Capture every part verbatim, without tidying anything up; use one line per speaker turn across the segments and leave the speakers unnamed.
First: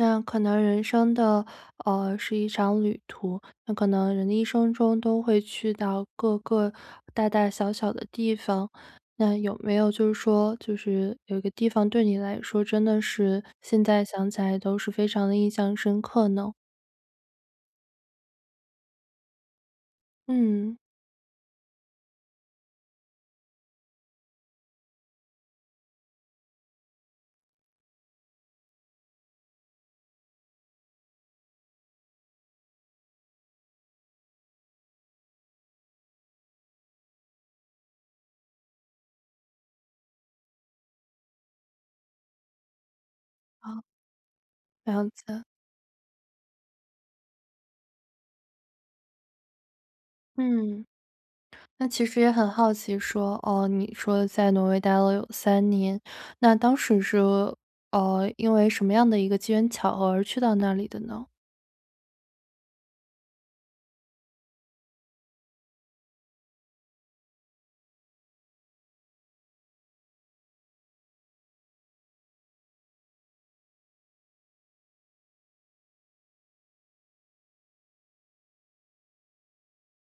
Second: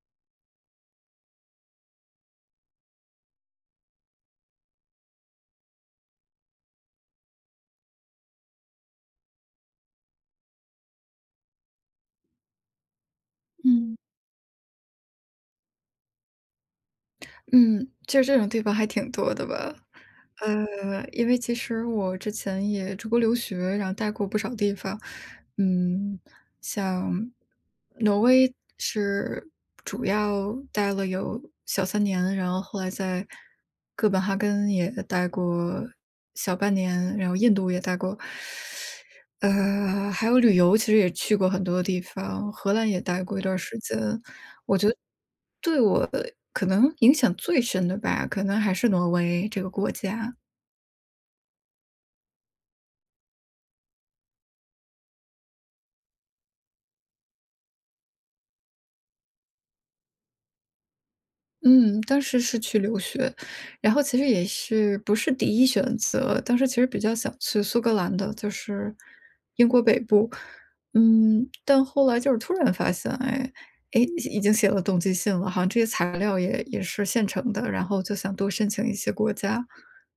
那可能人生的，呃，是一场旅途。那可能人的一生中都会去到各个大大小小的地方，那有没有就是说就是有一个地方对你来说真的是，现
嗯。
在想起来都是非常地印象深刻呢？
嗯，就这种地方还挺多的吧。
嗯。
呃，因为其实我之前也出国留学，然后呆过不少地方。嗯，像挪威是主要待了有小三年，然后后来在哥本哈根也待过小半年，然后印度也待过。呃，还有旅游其实也去过很多的地方，荷兰也待过一段儿时
哦。
间。我觉得
了解。
对我可能影响最深的吧，可能还是挪威这个国家。
嗯。那其实也很好奇说，哦，你说在挪威待了有三年。那当时是，呃，因为什么样的一个机缘巧合而去到那里的呢？
嗯，当时是去留学。然后其实也是不是第一选择，当时其实比较想去苏格兰的，就是英国北部。嗯，但后来就是突然发现，哎，诶，已已经写了动机信了，好像这些材料也也是现成的，然后就想多申请一些国家。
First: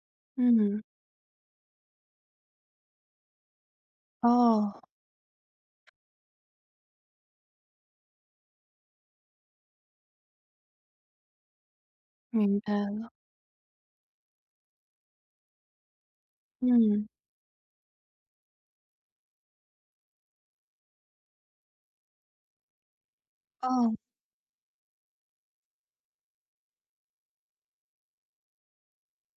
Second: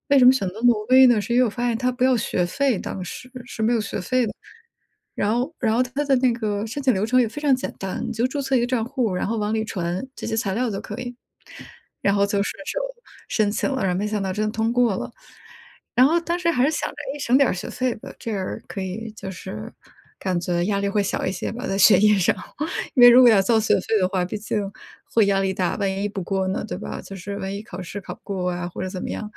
为什么选择
嗯。
挪威呢？是因为我发现它不要学费当时，是没有学费的。
哦。
然后然后它的那个申请流程也非常简单，你就注册一个账户，然后往里传这些材料就可以。然后就
明
顺
白
手
了。
申请了，然后没想到真的通过了。然后当时还是想着，
嗯。
哎，省点儿学费吧，这样可以就是感觉压力会小一些吧，在学业上。因为如果要交学
哦。
费的话，毕竟会压力大，万一不过呢，对吧？就是万一考试考不过啊或者怎么样，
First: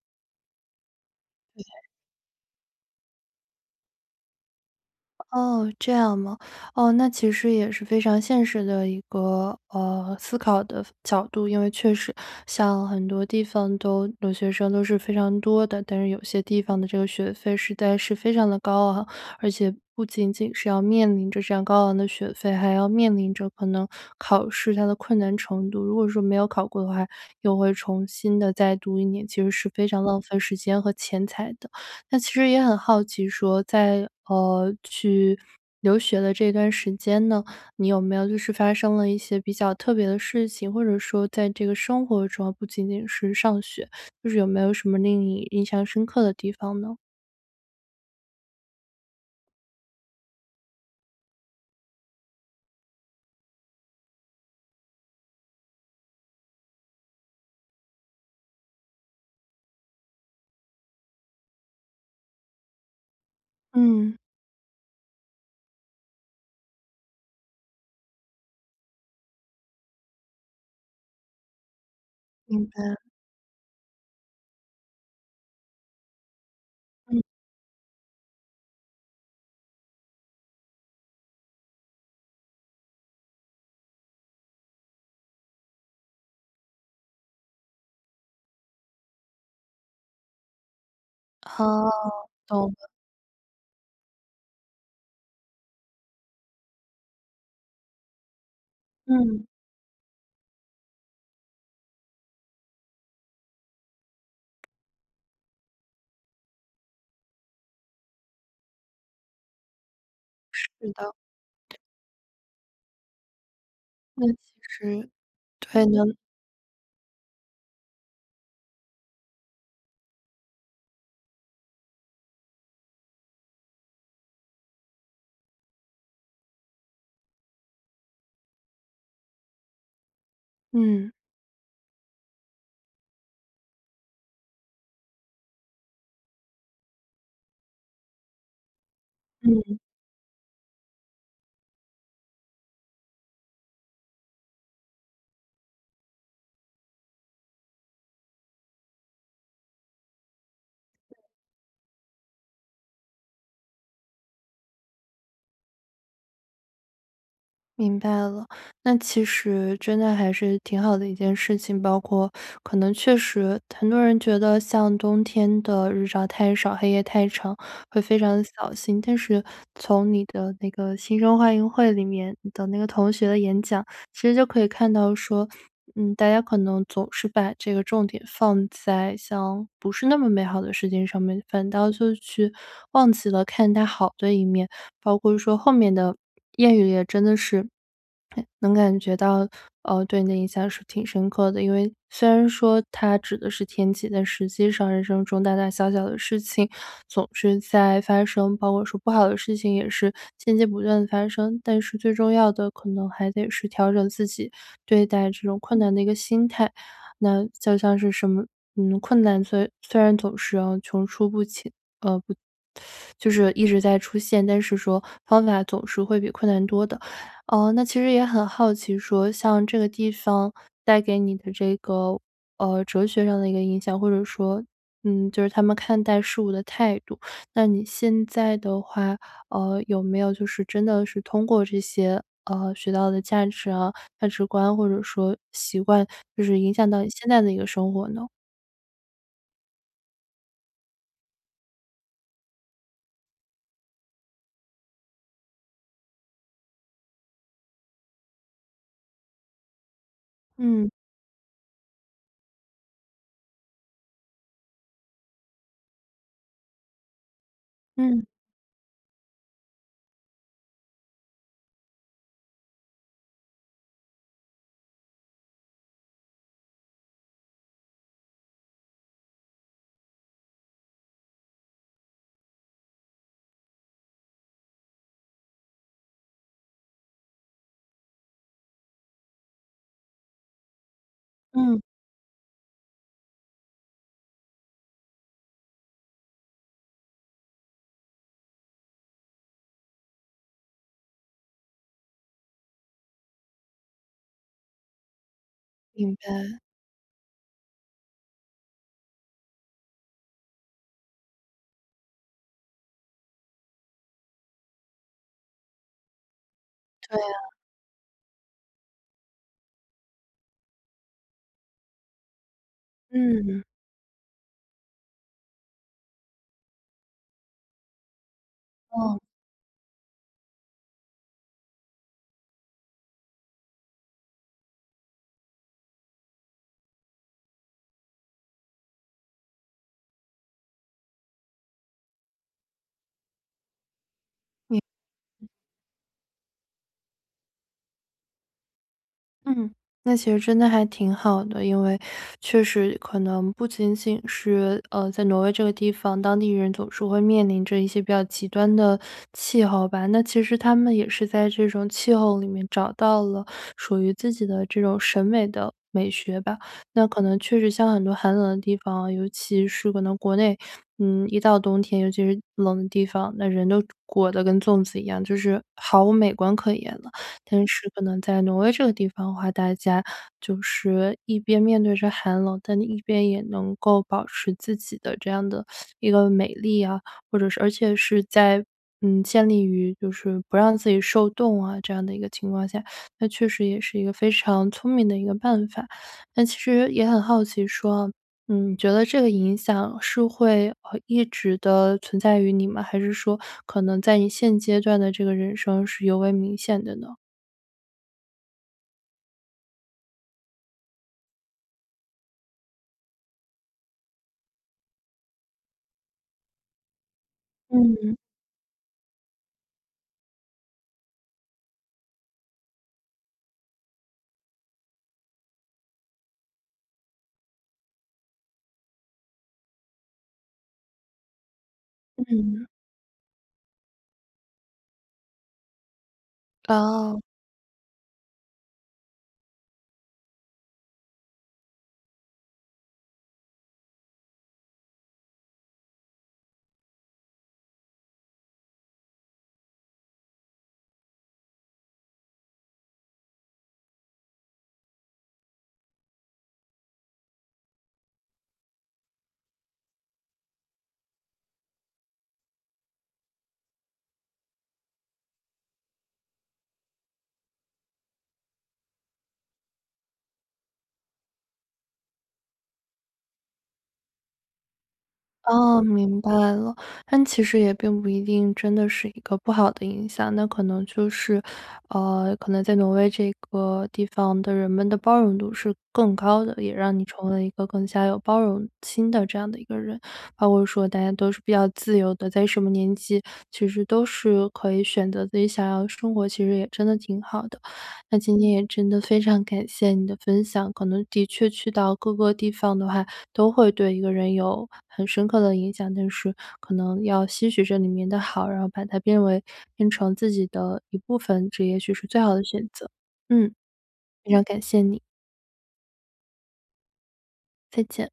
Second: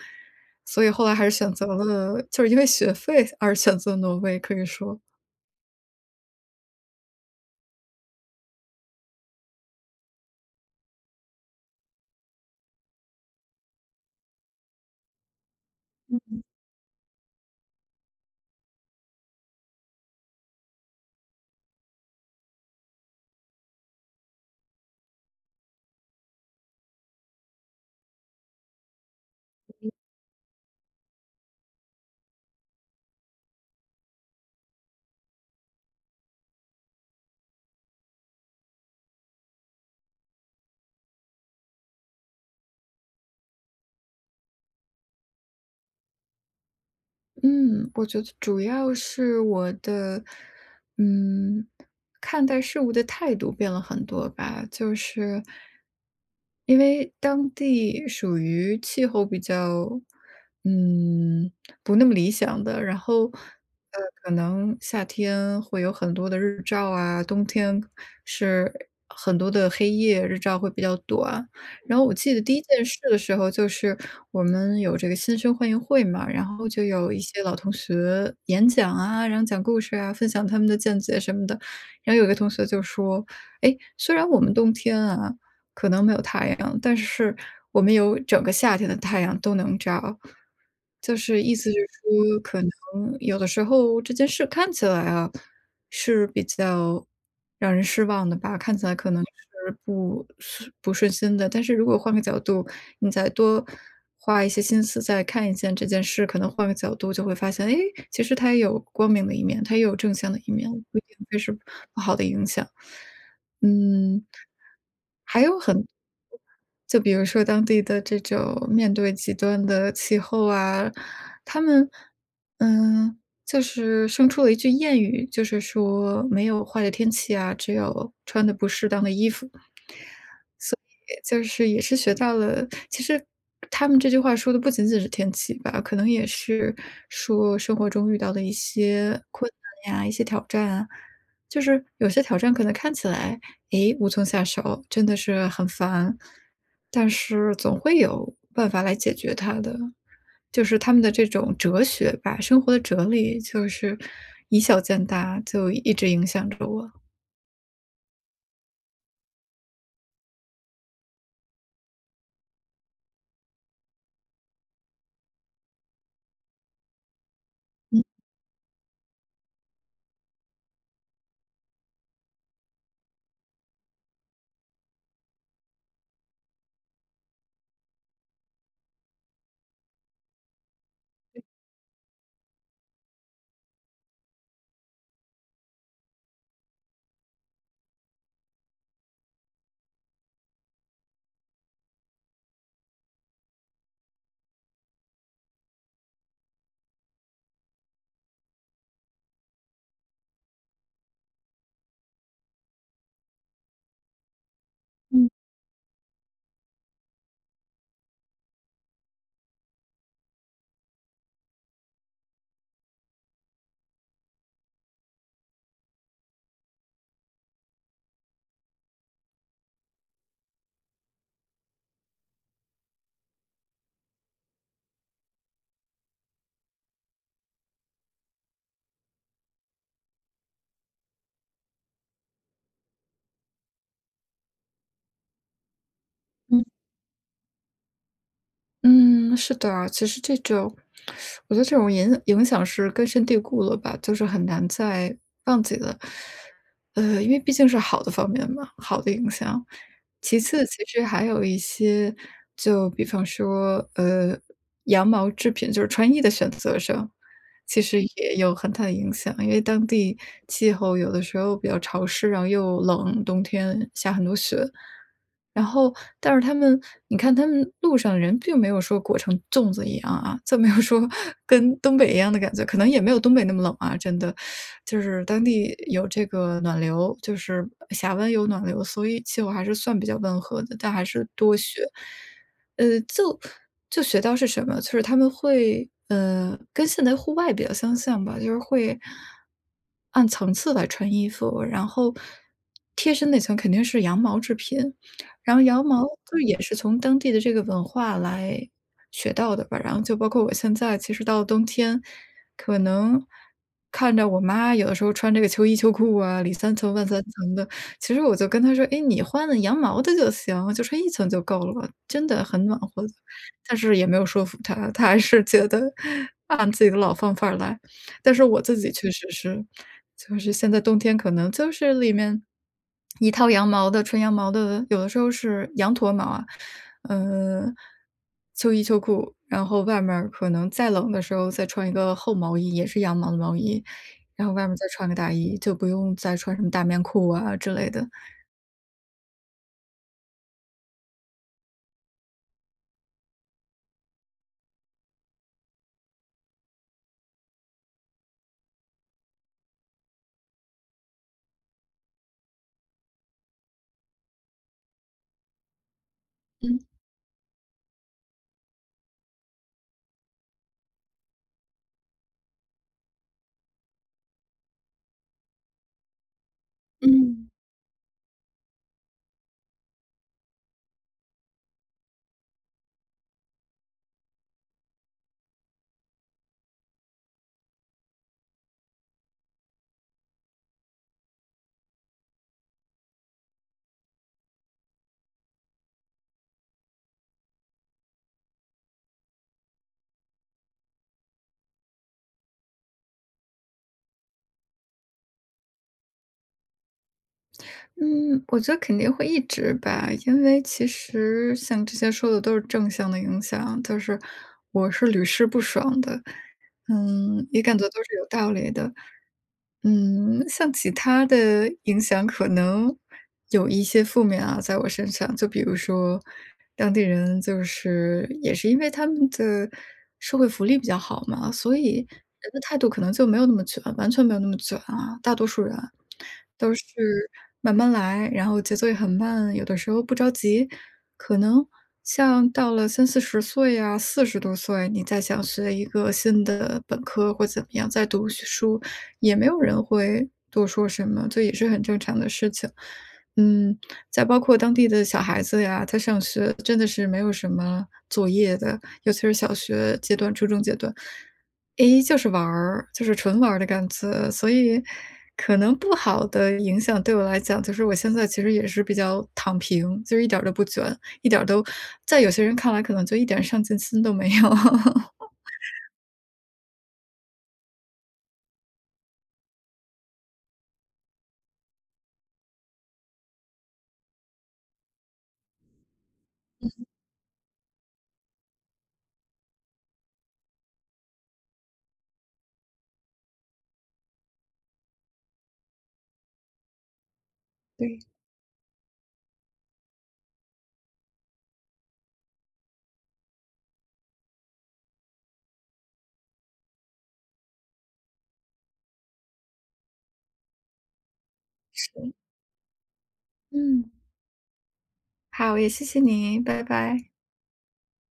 所以后来还是选择了就是因为学费而选择挪威，可以说。
哦，这样吗？哦，那其实也是非常现实的一个，呃，思考的角度，因为确实像很多地方都留学生都是非常多的，但是有些
嗯。
地方的这个学费实在是非常的高昂。而且不仅仅是要面临着这样高昂的学费，还要面临着可能考试它的困难程度。如果说没有考过的话，又会重新地再读一年，其实是非常浪费时间和钱财的。那其实也很好奇说在，啊，去留学的这段时间呢，你有没有就是发生了一些比较特别的事情？或者说在这个生活中哦，不仅仅是上学，就是有没有什么令你印象深刻的地方呢？
嗯，我觉得主要是我的，嗯，看待事物的态度变了很多吧，就是因为当地属于气候比较，嗯，不那么理想的，然后，呃，
嗯。
可能夏天会有很多的日照啊，冬天是很多的黑夜，日照会比较短。然后我记得第一
明
件
白。
事的时候，就是我们有这个新生欢迎会嘛，然后就有一
嗯。
些老同学演讲啊，然后讲故事啊，分享他们的见解什么的。然后有个同学就说，哎，虽然我们冬天啊，可能没有太阳，但是我们有整个夏天的太阳都能照。就是意思就是
哦，
说，可
懂
能
了。
有的时候这件事看起来啊，是比较让人失望的吧，看起来可能
嗯。
是不 不顺心的。但是如果换个角度，你再多花一些心思再看一下这件事，可能换个角度就会发现，诶，其实它也有光明的一面，它也有正向的一面，
是
不一
的。
定就是不好的影响。
因
嗯
为其实
还有
对
很
的。
就比如说当地的这种面对极端的气候啊，他们，嗯，就是生出了一句谚语，就是说没有坏的天气呀，只有穿得不适当的衣服。所
嗯。
以就是也是学到了其实他们这句话说的不仅仅是天气吧，可能也是说生活中遇到的一些困
嗯。
难呀，一些挑战啊。就是有些挑战可能看起来，哎无从下手，真的是很烦，但是总会有办法来解决它的。就是他们的这种哲学吧，生活的哲理，就是以小见大，就一直影响着我。
明白了，那其实真的还是挺好的一件事情，包括可能确实很多人觉得像冬天的日照太少，黑夜太长，会
嗯。
非常得小心。但是从你的那个新生欢迎会里面的那个同学的演讲，其实就可以看到说，嗯，大家可能总是把这个重点放在像不是那么美好的世界上面，反倒就是去忘记了看它好的一面，包括说后面的谚语也真的是能感觉到，呃，对你的印象是挺深刻的。因为虽然说它指的是天气，但实际上人生中大大小小的事情总是在发生，包括说不好的事情也是间接不断地发生，但是最重要的可能还得是调整自己对待
嗯。
这种困难的一个心态。那就像是什么，嗯，困难，虽然虽然总是穷出不起。呃，不就是一直在出现，但是说方法总是会比困难多的。呃，那其实也很好奇说像这个地方带给你的这个，呃，哲学上的一个影响或者说，嗯，就是他们看待事物的态度。那你现在的话，呃，有没有就是真的是通过这些，呃，学到的价值啊，价值观或者说习惯就是
嗯。
影响到你现在的一个生活呢？
嗯，是的，其实这种我觉得这种影影响是根深蒂固了吧，就是很难再忘记了。呃，因为毕竟是好的方面嘛，好的影响。其次，其
嗯。
实还有一些就比方说，呃，羊毛制品就是穿衣的选择上，其实
嗯。
也有很大的影响，因为当地气候有的时候比较潮湿，然后又冷，冬天下很多雪。然后但是他们你看他们路上人并没有说裹成粽子一样啊，这么要说跟东北一样的感觉，可能也没有东北那么冷啊，真的。就是当地有这个暖流，就是峡湾有暖流，所以气候还是算比较温和的，但还是多
嗯。
雪，呃，就就学到是什么？就是他们会，呃，跟现代户外比较相像吧，就是会按层次来穿衣服，然后贴身那层肯定是羊毛制品，然后羊毛
明
就是也
白。
是从当地的这个文化来学到的吧。然后就包括我现在其实到了冬天，可能看着我妈有的时候穿这个秋衣秋裤啊，里三层外
对
三
啊。
层的，其实我就跟她说，诶，你换了羊毛的就行，就穿一层就够了吧，真的很暖和。
嗯。
但是也没有说服她，她还是觉得按自己的老方法儿来，但是我自己确
哦。
实是，就是现在冬天可能就是里面一套羊毛的纯羊毛的，有的时候是羊驼毛啊，呃，秋衣秋裤，然后外面儿可能再冷的时候再穿一个厚毛衣，也是羊毛的毛衣，然后外面儿
明
再穿个大衣，就不用再穿什么大棉裤啊之类的。
嗯，那其实真的还挺好的，因为确实可能不仅仅是，呃，在挪威这个地方，当地人总是会面临着一些比较极端的气候吧。那其实他们也是在这种气候里面找到了属于自己的这种审美的美学吧。
嗯。
那可能确实像很多寒冷的地方哦，尤其是可能国内，嗯，一到冬天，尤其是冷的地方，那人都裹得跟粽子一样，就是毫无美观可言了。
嗯。
但是可能在挪威这个地方的话，大家就是一边面对着寒冷，但你一边也能够保持自己的这样的 一个美丽呀，或者是而且是在，嗯，建立于就是不让自己受冻啊，这样的一个情况下，那确实也是一个非常聪明的一个办法。但其实也很好奇说，嗯，你觉得这个影响是会，呃一直的存在于你吗？还是说可能在你现阶段的这个人生是尤为明显的呢？
嗯，我觉得肯定会一直吧。因为其实像之前说的都是正向的影响，就是我是屡试不爽的，嗯，也感觉都是
嗯。
有道理的。嗯，像其它的影响可能有一些负面啊，在我身上。就比如说当地人就是也是因为他们的社会福利比较好嘛，所以人的
嗯。
态度可能就没有那么卷，完全没有那么卷啊。大多数人都是
哦。
慢慢来，然后节奏也很慢，有的时候不着急，可能像到了三四十岁呀，四十多岁，你再想学一个新的本科或怎么样再读学书，也没有人会多说什么，就也是很正常的事情。嗯，在包括当地的小孩子呀，他上学真的是没有什么作业的，尤其是小学阶段、初中阶段。诶，就是玩儿，就是纯玩儿的感觉，所以可能不好的影响对我来讲，就是我现在其实也是比较躺平，就一点儿都不卷。一点儿都在有些人看来可能就一点上进心都没有。
哦，明白了。但其实也并不一定真的是一个不好的影响，那可能就是，呃，可能在挪威这个地方的人们的包容度是更高的，也
嗯。
让你成为了一个更加有包容心的这样的一个人。包括说大家都是比较自由的，在什么年纪其实都是可以选择自己想要的生活，其实也真的挺好的，
对。
那今天也真的非常感谢你的分享，可能的确去到各个地方的话，都会对一个人有很深刻的影响。但是可能要吸取这里面的好，然后把它变为变成自己的一部分，这也许是
是。
最好的选择。嗯。
嗯。
非常感谢你。
好，也谢谢你，拜拜。
再见。